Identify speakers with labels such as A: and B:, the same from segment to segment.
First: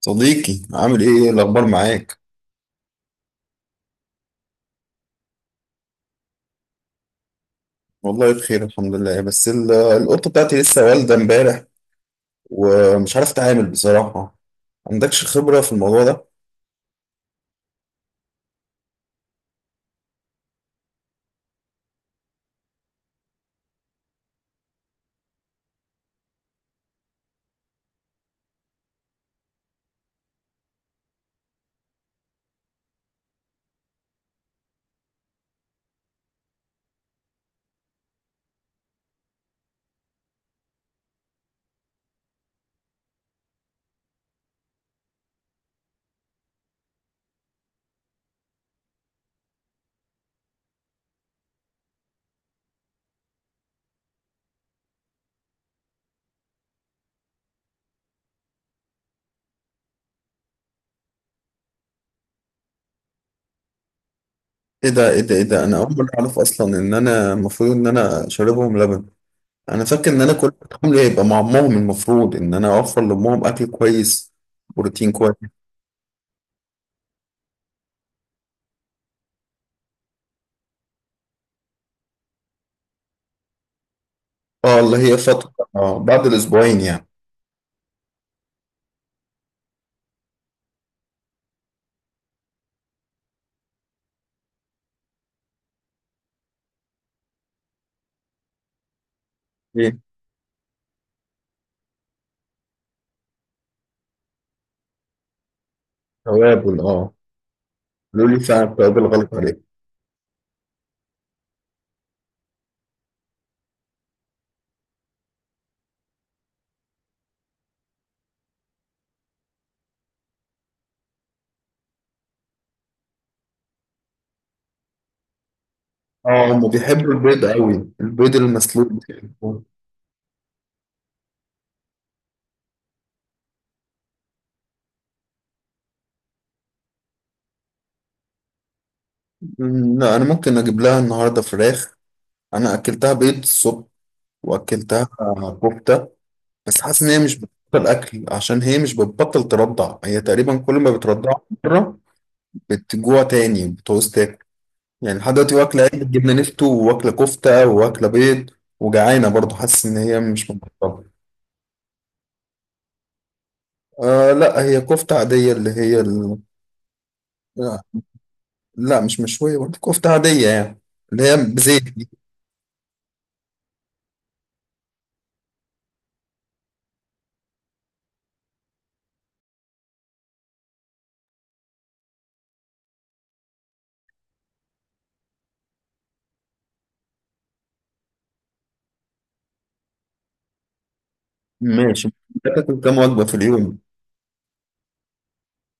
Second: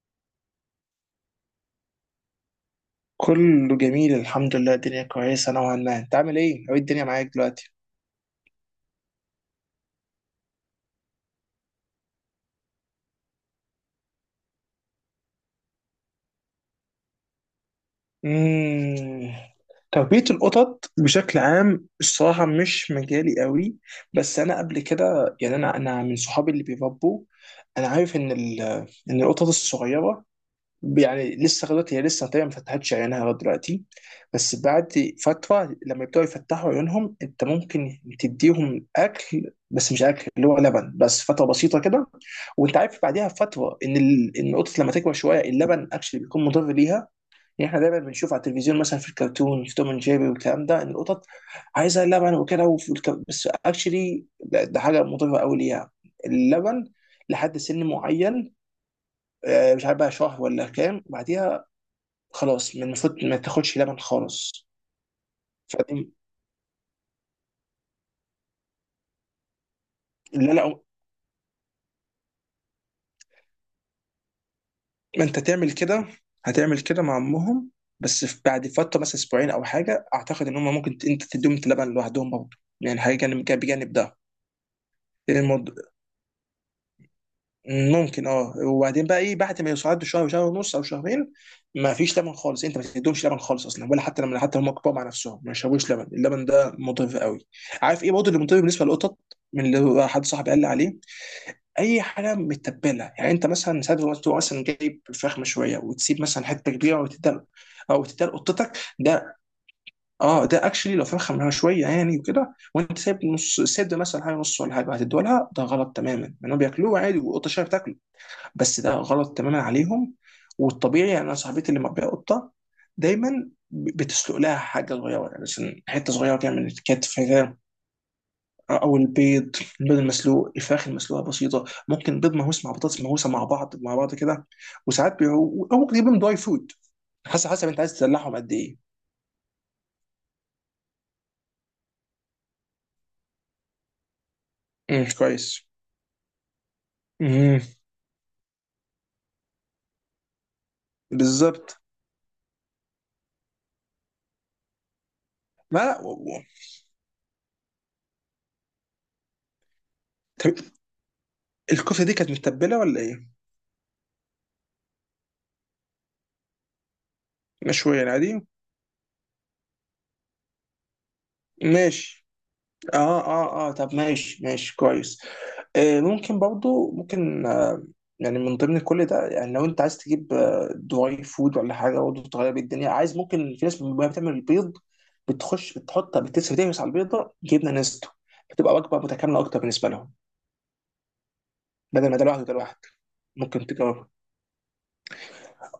A: صديقي، عامل ايه؟ إيه الاخبار معاك؟
B: كله جميل الحمد لله. الدنيا كويسة نوعا ما. انت عامل ايه؟ ايه الدنيا معاك دلوقتي؟
A: والله بخير، الحمد لله. بس القطه بتاعتي لسه والده امبارح. ومش عارف اتعامل بصراحه. عندكش خبره في الموضوع ده؟
B: مم. تربية القطط بشكل عام الصراحة مش مجالي قوي. بس أنا قبل كده، يعني، أنا من صحابي اللي بيربوا. أنا عارف إن إن القطط الصغيرة، يعني لسه لغايه دلوقتي هي لسه تقريبا ما فتحتش عينها لغايه دلوقتي. بس بعد فتره لما يبداوا يفتحوا عيونهم انت ممكن تديهم اكل، بس مش اكل اللي هو لبن، بس فتره بسيطه كده. وانت عارف بعديها بفتره ان ان القطط لما تكبر شويه اللبن اكشلي بيكون مضر ليها. يعني احنا دايما بنشوف على التلفزيون مثلا، في الكرتون، في توم اند جيري والكلام ده، ان القطط عايزه لبن وكده، بس اكشلي ده حاجه مضره قوي ليها، اللبن، لحد سن معين. مش عارف بقى شهر ولا كام بعديها. خلاص، من المفروض ما تاخدش لبن خالص.
A: ايه ده؟ انا اول مره
B: فدي
A: اعرف اصلا ان انا المفروض ان انا شاربهم لبن. انا فاكر ان انا كل
B: اللي انا.
A: حمل هيبقى مع امهم، المفروض ان انا اوفر لامهم اكل كويس، بروتين
B: ما
A: كويس.
B: انت تعمل كده. هتعمل كده مع امهم. بس في بعد فتره مثلا اسبوعين او حاجه، اعتقد ان هم ممكن انت تديهم لبن لوحدهم برضه. يعني حاجه جانب بجانب ده
A: اه، اللي هي فتره
B: الموضوع.
A: بعد الاسبوعين يعني.
B: ممكن اه. وبعدين بقى ايه، بعد ما يوصلوا شهر وشهر ونص او شهرين، ما فيش لبن خالص. انت ما تديهمش لبن خالص اصلا، ولا حتى لما حتى هم كبار مع نفسهم ما يشربوش لبن. اللبن ده مضر قوي. عارف ايه برضه اللي مضر بالنسبه للقطط؟ من اللي
A: ايه،
B: هو حد صاحبي قال لي عليه، اي حاجه متبله. يعني انت مثلا ساعات لما تبقى مثلا جايب فراخ مشويه وتسيب مثلا حته
A: توابل،
B: كبيره
A: اه.
B: وتديها، او تديها
A: قالوا لي فعلا
B: لقطتك،
A: التوابل غلط
B: ده
A: عليك.
B: اه، ده اكشلي، لو فرخه مشويه يعني وكده وانت سايب نص سد مثلا حاجه نص ولا حاجه هتديها لها، ده غلط تماما، لانهم بياكلوه عادي والقطه شايفه بتاكله. بس ده غلط تماما عليهم. والطبيعي، يعني انا صاحبتي اللي مربيه قطه، دايما بتسلق لها حاجه صغيره، يعني مثلا حته صغيره كده
A: اه،
B: من
A: هم بيحبوا
B: الكتف،
A: البيض قوي، البيض المسلوق
B: او البيض،
A: بيحبوه.
B: البيض المسلوق، الفراخ المسلوقه بسيطه، ممكن بيض مهوس مع بطاطس مهوسه مع بعض مع بعض كده. او ممكن تجيبهم دراي فود. حسب، حسب انت عايز تدلعهم قد ايه.
A: لا، انا ممكن اجيب لها النهارده فراخ. انا اكلتها بيض الصبح،
B: امم،
A: واكلتها
B: كويس.
A: كفته. بس حاسس ان هي مش
B: امم،
A: بتبطل اكل، عشان هي مش بتبطل ترضع. هي تقريبا كل ما بترضع
B: بالظبط.
A: مره بتجوع تاني بتعوز تاكل. يعني لحد دلوقتي واكله عيش
B: لا و-
A: جبنه
B: و-
A: نفتو، واكله كفته، واكله بيض، وجعانه برضه، حاسس ان هي مش
B: طب
A: مبطله.
B: الكفته دي كانت متبله ولا ايه؟
A: آه، لا، هي كفته عاديه، اللي هي لا.
B: مشويه يعني عادي؟
A: لا، مش مشويه برضه، كفته عاديه يعني، اللي هي بزيت.
B: ماشي. اه اه اه، طب ماشي، ماشي، كويس. ممكن برضو، ممكن يعني من ضمن كل ده، يعني لو انت عايز تجيب دراي فود ولا حاجه برضه تغير بيه الدنيا عايز، ممكن في ناس وهي بتعمل البيض بتخش بتحط بتسوي، تهمس على البيضه جبنه نستو، بتبقى وجبه متكامله اكتر بالنسبه لهم،
A: ماشي،
B: بدل ما ده لوحده ده
A: بتاكل
B: لوحده.
A: كام وجبة في
B: ممكن
A: اليوم؟
B: تجربها.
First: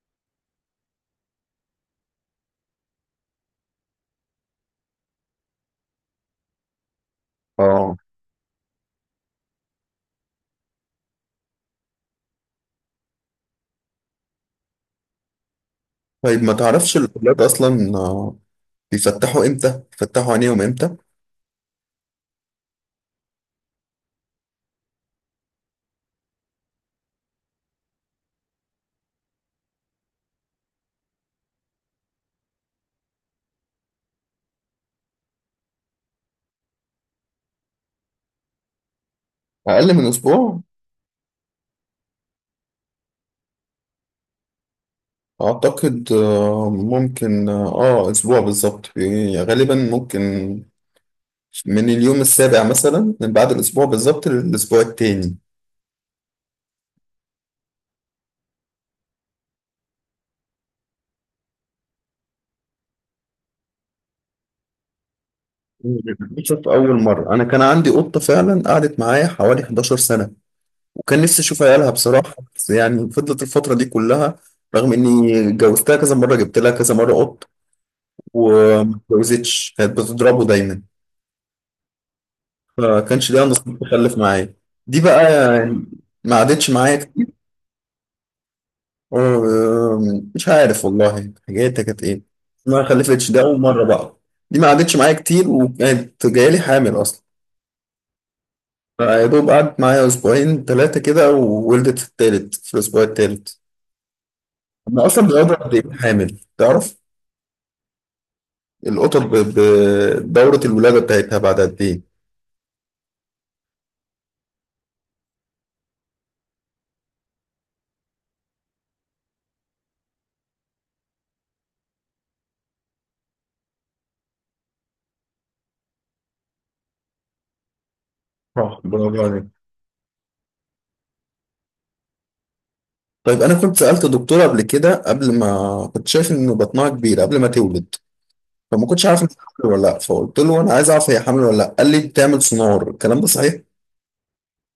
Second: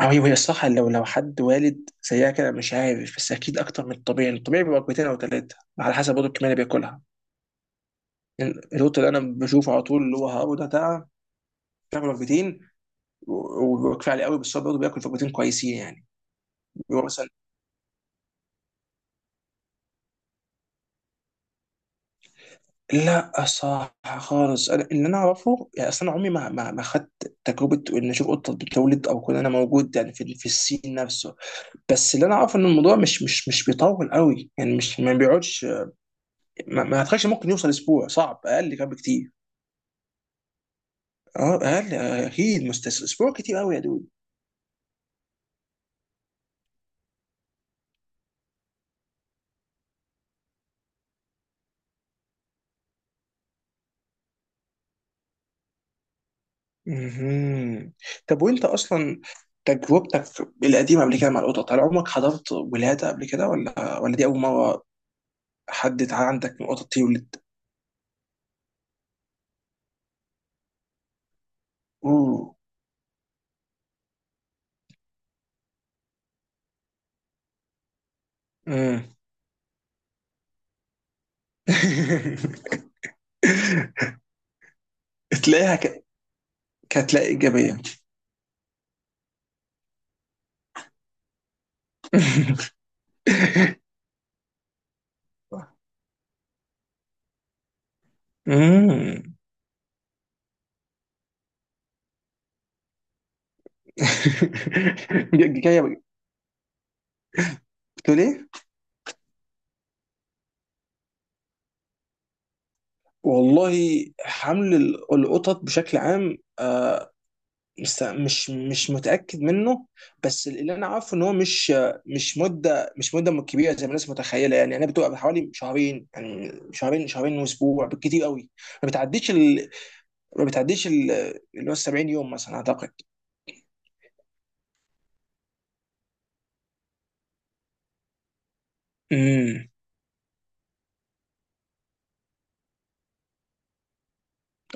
B: هي الصح. لو حد والد زيها كده مش عارف، بس اكيد اكتر من الطبيعي. الطبيعي بيبقى وجبتين او ثلاثه على حسب برضه الكميه اللي بياكلها.
A: اه،
B: القط اللي انا بشوفه على طول، اللي هو هابو ده، بتاع، بيعمل وجبتين وكفايه عليه قوي، بس هو برضه بياكل وجبتين كويسين يعني.
A: طيب، ما تعرفش
B: هو مثلا
A: الأولاد أصلا بيفتحوا إمتى؟ بيفتحوا عينيهم إمتى؟
B: لا، صح خالص. انا اللي انا اعرفه، يعني اصل انا عمري ما ما خدت تجربه ان اشوف قطه بتولد، او كون انا موجود يعني في السين نفسه. بس اللي انا اعرفه ان الموضوع مش بيطول قوي، يعني مش ما بيقعدش. ما اعتقدش ممكن يوصل اسبوع، صعب، اقل كمان بكتير.
A: أقل من أسبوع؟
B: اه اقل، اكيد مستس اسبوع كتير قوي يا دود.
A: أعتقد ممكن أسبوع بالظبط يعني، غالبا ممكن من اليوم السابع مثلا، من بعد الأسبوع بالظبط للأسبوع التاني.
B: مهم. طب وانت اصلا تجربتك القديمه قبل كده مع القطط، هل عمرك حضرت ولاده قبل كده، ولا ولا دي اول مره؟ حد عندك من
A: بشوف
B: قطط
A: أول
B: يولد؟
A: مرة. أنا كان عندي قطة فعلا قعدت معايا حوالي 11 سنة، وكان نفسي أشوف عيالها بصراحة،
B: اوه.
A: بس يعني فضلت الفترة دي كلها رغم إني جوزتها كذا مرة، جبت لها كذا مرة قط، وما
B: مم.
A: اتجوزتش، كانت بتضربه دايما. فكانش ليها نصيب تخلف معايا. دي بقى
B: تلاقيها
A: يعني
B: ك...
A: ما عادتش معايا كتير.
B: كتلاقي ايجابيه.
A: مش عارف والله حاجاتها كانت ايه. ما خلفتش، ده أول مرة بقى. دي ما عادتش معايا كتير، وكانت جايلي حامل أصلا.
B: مم.
A: فيا دوب قعدت معايا أسبوعين ثلاثة كده، وولدت في التالت، في الأسبوع التالت. أنا أصلا بيقعدوا قد إيه
B: جايه.
A: حامل تعرف؟
B: بتقول ايه؟
A: القطط بدورة الولادة بتاعتها بعد قد إيه؟
B: والله حمل القطط بشكل عام، بس مش متأكد منه. بس اللي انا عارفه ان هو مش، مش مدة، مش مدة كبيرة زي ما الناس متخيلة. يعني انا بتبقى حوالي شهرين، يعني شهرين واسبوع بالكتير قوي.
A: صح،
B: ما
A: برافو
B: بتعديش
A: عليك.
B: ال... ما بتعديش اللي هو 70 يوم مثلا اعتقد.
A: طيب انا كنت سالت دكتوره قبل كده، قبل ما كنت شايف ان بطنها كبير قبل ما تولد. فما كنتش عارف إن هي
B: امم.
A: حامل ولا لا، فقلت له انا عايز اعرف هي حامل ولا لا، قال لي بتعمل سونار. الكلام ده صحيح؟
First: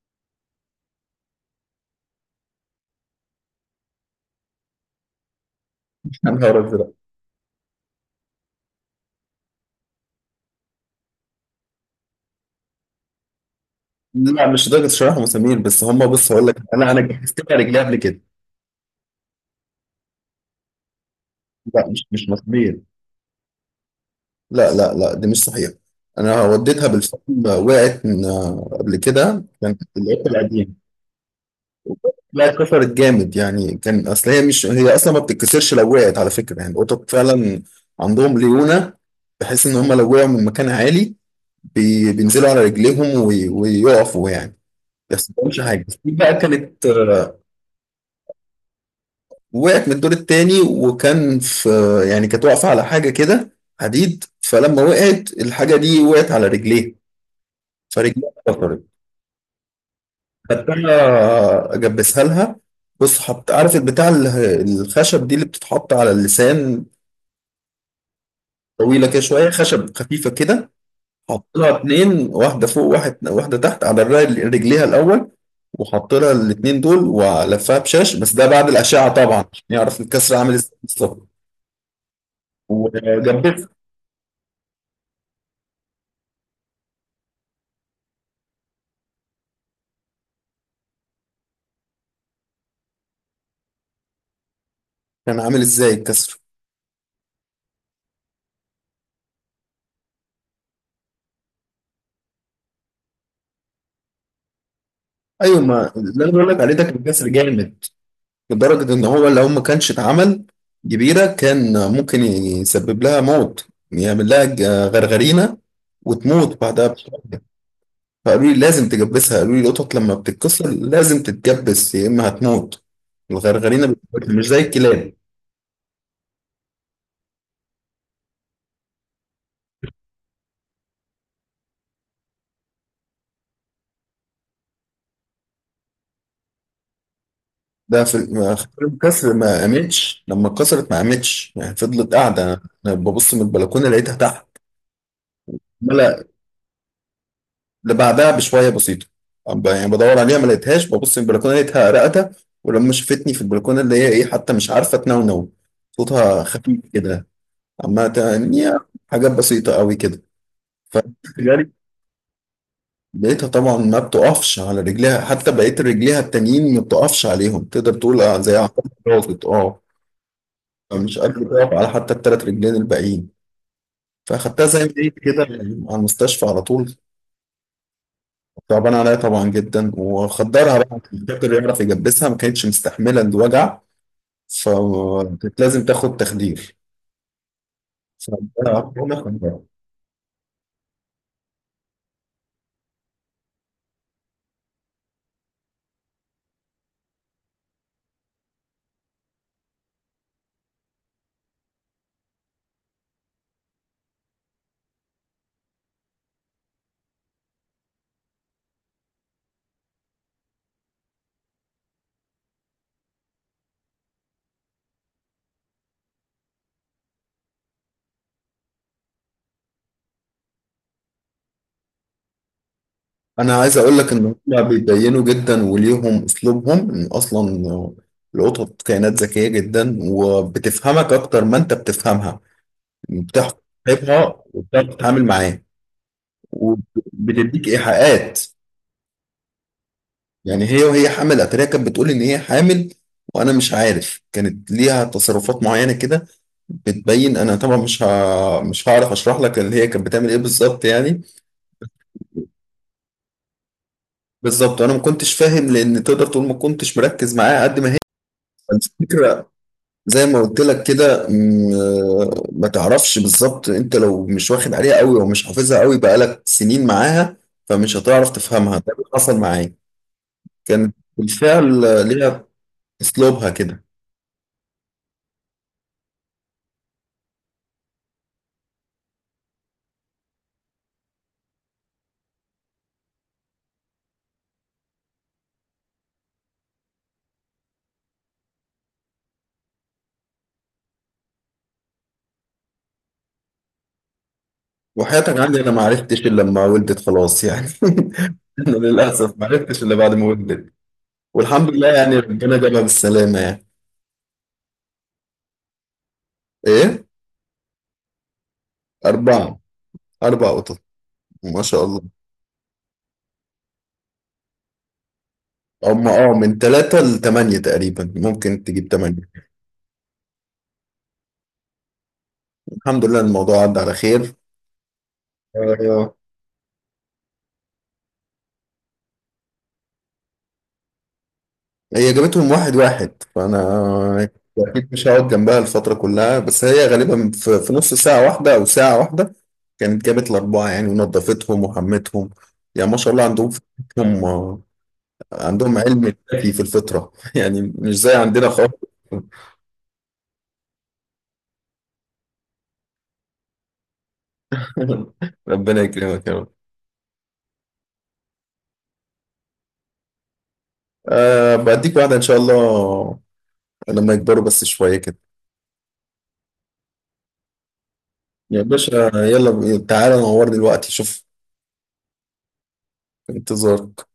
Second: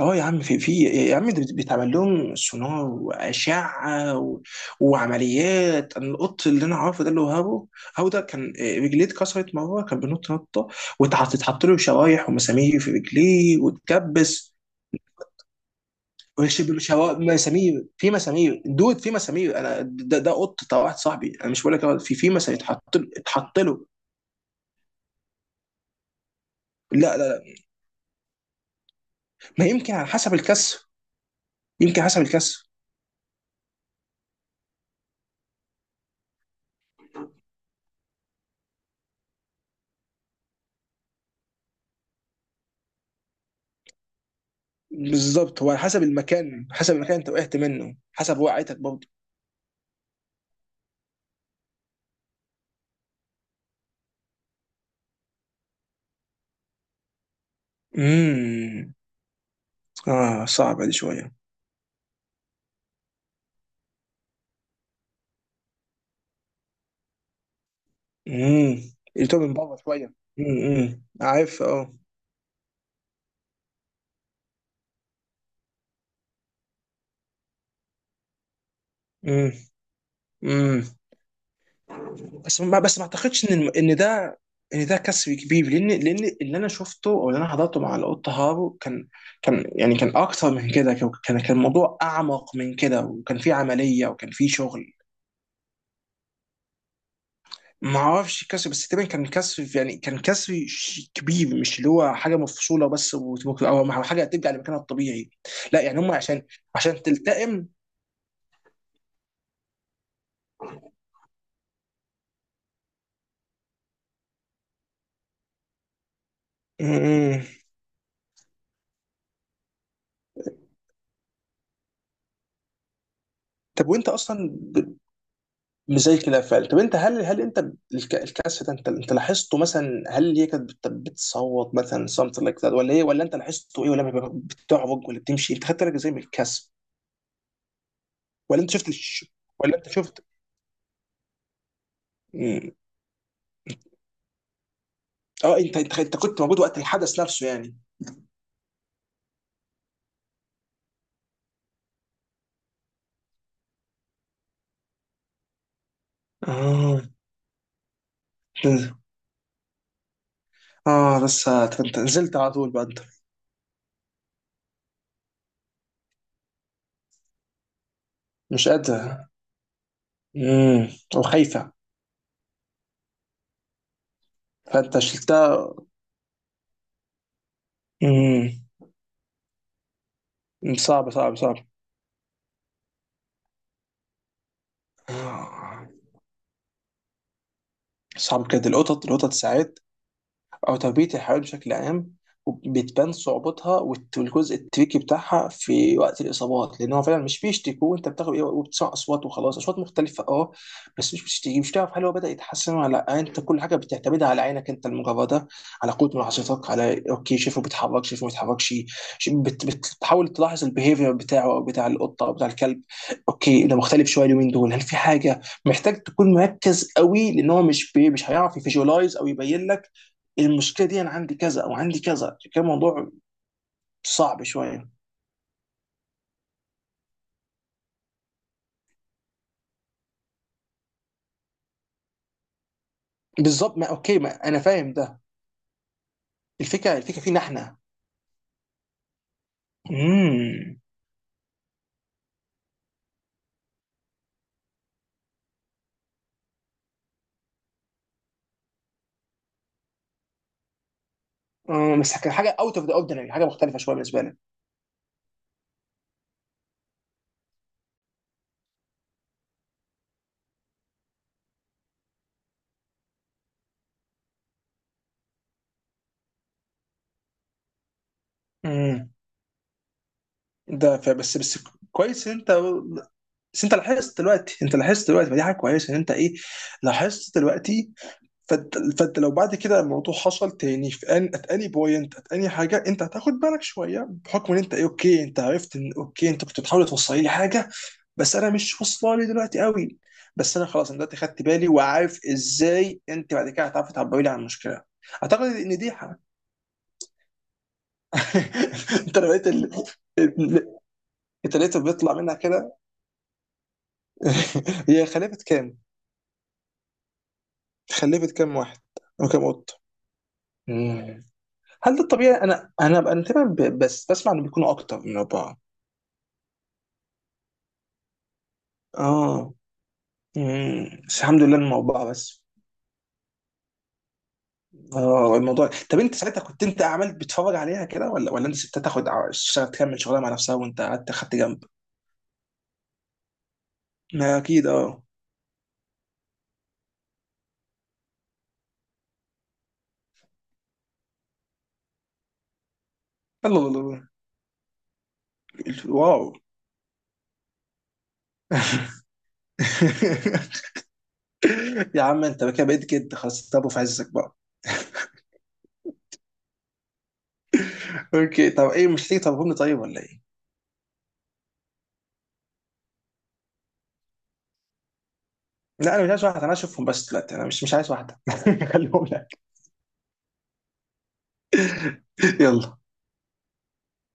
B: اه يا عم، في يا عم، ده بيتعمل لهم سونار واشعه وعمليات. انا
A: يا
B: القط
A: نهار
B: اللي انا
A: أزرق.
B: عارفه، ده اللي هو هابو، هابو ده كان رجليه اتكسرت مره، كان بينط نطه، واتحط له شرايح ومسامير في رجليه
A: لا،
B: واتكبس.
A: مش درجه شرح مسامير بس. هم، بص، هقول لك، انا جهزت لها رجليها
B: مسامير،
A: قبل
B: في
A: كده.
B: مسامير دود في مسامير انا ده, ده قط بتاع واحد صاحبي. انا مش بقول لك
A: لا،
B: هو
A: مش
B: في
A: مش
B: في مسامير
A: مسامير.
B: اتحط له.
A: لا، لا، لا، دي مش صحيح. انا وديتها
B: لا
A: بالفعل.
B: لا لا.
A: قبل كده،
B: ما
A: كانت
B: يمكن على
A: العيادة
B: حسب
A: القديمه.
B: الكسر، يمكن حسب
A: لا،
B: الكسر.
A: اتكسرت جامد يعني. كان اصل هي مش، هي اصلا ما بتتكسرش لو وقعت على فكره، يعني القطط فعلا عندهم ليونه، بحيث ان هم لو وقعوا من مكان عالي بينزلوا على رجليهم ويقفوا يعني. بس ما
B: بالظبط،
A: بيحصلهمش
B: هو على
A: حاجه.
B: حسب
A: دي بقى
B: المكان،
A: كانت
B: حسب المكان انت وقعت منه، حسب وقعتك برضه.
A: وقعت من الدور التاني، وكان في، يعني كانت واقفه على حاجه كده، حديد، فلما وقعت الحاجه دي وقعت على رجليها، فرجليها اتكسرت.
B: امم. اه صعبة دي شوية.
A: خدتها اجبسها لها. بص، حط، عارف البتاع الخشب دي اللي بتتحط على اللسان،
B: امم
A: طويلة كده
B: يتوب
A: شوية،
B: من بره
A: خشب
B: شوية.
A: خفيفة كده.
B: امم،
A: حط
B: عارف
A: لها
B: اه.
A: اتنين، واحدة فوق، واحد واحدة تحت على رجليها الأول، وحط لها الاتنين دول ولفها بشاش، بس ده بعد الأشعة طبعا
B: امم.
A: عشان يعرف الكسر عامل ازاي
B: امم.
A: بالظبط.
B: بس ما اعتقدش ان
A: وجنبها.
B: ان ده، ان ده كسر كبير. لان اللي انا شفته، او اللي انا حضرته مع القط هارو، كان، كان يعني كان اكتر من كده. كان الموضوع اعمق من كده، وكان في عملية وكان في شغل.
A: كان عامل ازاي الكسر؟
B: ما اعرفش كسر بس تقريبا كان كسر، يعني كان كسر كبير، مش اللي هو حاجه مفصوله بس وتبقى، او حاجه ترجع لمكانها الطبيعي.
A: ايوه،
B: لا،
A: ما
B: يعني هم
A: اللي انا
B: عشان،
A: بقول لك عليه ده كان
B: عشان
A: كسر
B: تلتئم.
A: جامد، لدرجة ان هو لو ما كانش اتعمل كبيرة كان ممكن يسبب لها موت، يعمل لها غرغرينة وتموت بعدها بشوية.
B: م-م.
A: فقالوا لي لازم تجبسها، قالوا لي القطط لما بتتكسر لازم تتجبس، يا اما هتموت. الغرغرينه
B: طب وانت
A: بتموت، مش
B: اصلا
A: زي الكلاب.
B: مش زي كده فعلا. طب انت هل انت، الكسر ده، انت لاحظته مثلا، هل هي كانت بتصوت مثلا something like that ولا ايه، ولا انت لاحظته ايه، ولا بتعرج ولا بتمشي؟ انت خدت بالك ازاي من الكسر؟
A: ده في
B: ولا
A: خلال
B: انت شفت الش...
A: الكسر، ما
B: ولا انت
A: قامتش.
B: شفت
A: لما اتكسرت ما قامتش يعني، فضلت قاعده.
B: م.
A: انا ببص من البلكونه، لقيتها تحت.
B: اه انت
A: ملا،
B: كنت موجود وقت الحدث نفسه يعني؟
A: اللي بعدها بشويه بسيطه، يعني بدور عليها، ما لقيتهاش. ببص من البلكونه لقيتها رقدة. ولما شفتني في البلكونه، اللي هي ايه، حتى مش عارفه تنونو، صوتها خفيف
B: اه
A: كده، عمالة تغني حاجات بسيطه قوي كده. ف
B: اه، بس انت نزلت على طول بقى انت؟
A: لقيتها طبعا ما بتقفش على رجليها، حتى بقيت رجليها التانيين ما بتقفش عليهم، تقدر تقول زي
B: مش
A: عقاب
B: قادر.
A: راقد، اه.
B: امم.
A: فمش قادرة
B: وخايفة.
A: تقف على حتى التلات رجلين الباقيين. فاخدتها زي ما
B: فانت
A: هي كده،
B: شلتها.
A: على المستشفى على طول.
B: امم.
A: تعبان عليا طبعا جدا، وخدرها بقى
B: صعب
A: عشان
B: صعب
A: الدكتور
B: صعب.
A: يعرف يجبسها، ما كانتش مستحملة الوجع، فكانت لازم
B: آه،
A: تاخد تخدير.
B: صعب كده القطط،
A: فأنا
B: القطط ساعات، او تربيه الحيوانات بشكل عام، بتبان صعوبتها والجزء التريكي بتاعها في وقت الاصابات. لان هو فعلا مش بيشتكوا، وانت بتاخد ايه وبتسمع اصوات، وخلاص اصوات مختلفه اه. بس مش بتشتكي، مش تعرف هل هو بدا يتحسن ولا لا. انت كل حاجه بتعتمدها على عينك انت المجرده، على قوه ملاحظتك، على اوكي شايفه بيتحرك، شايفه ما بيتحركش. بتحاول تلاحظ البيهيفير بتاعه، او بتاع القطه او بتاع الكلب. اوكي ده مختلف شويه اليومين دول، هل في حاجه. محتاج تكون مركز قوي، لان هو مش هيعرف يفيجوالايز او يبين لك المشكله دي انا عندي كذا او عندي كذا. كان موضوع
A: انا عايز اقول لك ان
B: صعب
A: هم
B: شويه.
A: بيبينوا جدا، وليهم اسلوبهم. ان اصلا القطط كائنات ذكيه جدا، وبتفهمك اكتر ما انت بتفهمها. بتعرف
B: بالظبط. ما اوكي،
A: تصاحبها،
B: ما انا فاهم
A: وبتعرف
B: ده.
A: تتعامل معاه،
B: الفكره فينا
A: وبتديك
B: احنا.
A: ايحاءات. يعني
B: امم.
A: هي وهي حامل اتاريها كانت بتقول ان هي حامل، وانا مش عارف، كانت ليها تصرفات معينه كده بتبين. انا طبعا مش هعرف اشرح لك اللي هي كانت بتعمل ايه بالظبط يعني.
B: بس كان حاجه اوت اوف ذا اوردينري، حاجه مختلفه شويه بالنسبه لي.
A: بالظبط، انا ما كنتش فاهم، لان تقدر تقول ما كنتش مركز معاها قد ما هي. الفكرة، زي ما قلت لك كده، ما تعرفش بالظبط، انت لو مش واخد عليها قوي او مش حافظها قوي بقالك سنين معاها، فمش هتعرف تفهمها، ده اللي
B: امم.
A: حصل معايا. كان
B: ده بس
A: بالفعل
B: كويس إن
A: ليها
B: انت،
A: اسلوبها
B: بس انت
A: كده.
B: لاحظت دلوقتي، انت لاحظت دلوقتي، فدي حاجه كويسه ان انت ايه، لاحظت دلوقتي. فانت لو بعد كده الموضوع حصل تاني، في ان ات اني بوينت ات اني حاجه، انت هتاخد بالك شويه بحكم ان انت ايه اوكي. انت عرفت ان اوكي انت كنت بتحاول توصل لي حاجه، بس انا مش واصله لي دلوقتي قوي. بس انا خلاص انا دلوقتي خدت بالي، وعارف ازاي انت بعد كده هتعرفي تعبري لي عن المشكله.
A: وحياتك
B: اعتقد
A: عندي، انا
B: ان
A: ما
B: دي حق.
A: عرفتش الا لما ولدت خلاص يعني. انا
B: انت لو
A: للاسف ما
B: لقيت ال...
A: عرفتش الا بعد ما ولدت.
B: ال- انت
A: والحمد
B: لقيته
A: لله
B: بيطلع
A: يعني،
B: منها
A: ربنا
B: كده.
A: جابها بالسلامه يعني.
B: هي خلفت كام؟
A: ايه؟
B: خلفت كام واحد؟ او كام
A: اربعه.
B: قط؟
A: اربع قطط.
B: مم.
A: ما شاء
B: هل
A: الله.
B: ده الطبيعي؟ انا تقريبا بس بسمع انه بيكونوا اكتر من اربعه.
A: هم، اه، من ثلاثة لثمانية تقريبا، ممكن تجيب ثمانية.
B: اه. مم. بس الحمد لله انهم اربعه بس.
A: الحمد لله الموضوع عدى على خير.
B: اه الموضوع، طب
A: آه،
B: انت ساعتها كنت، انت عملت بتتفرج عليها كده، ولا ولا انت سبتها تاخد اشتغل تكمل شغلها مع نفسها، وانت قعدت خدت جنب؟
A: هي جابتهم واحد واحد. فانا
B: ما اكيد
A: اكيد
B: اه.
A: مش هقعد جنبها الفتره كلها، بس هي غالبا في نص ساعه واحده او ساعه واحده كانت جابت الاربعه يعني، ونظفتهم وحمتهم. يعني ما شاء الله، عندهم
B: الله الله الله.
A: فطرتهم عندهم علم
B: واو.
A: الكافي في الفطره. يعني مش زي عندنا خالص.
B: يا عم انت كده بقيت كده، خلاص، طب في عزك بقى.
A: ربنا يكرمك يا رب.
B: اوكي طب ايه، مش هتيجي طب، طيب ولا ايه؟
A: أه، بديك واحده ان شاء الله لما يكبروا بس شويه كده.
B: لا انا مش عايز واحده، انا اشوفهم بس دلوقتي، انا مش عايز واحده.
A: يا باشا،
B: خليهم لك.
A: يلا تعالى نورني دلوقتي، شوف.
B: يلا.
A: انتظارك.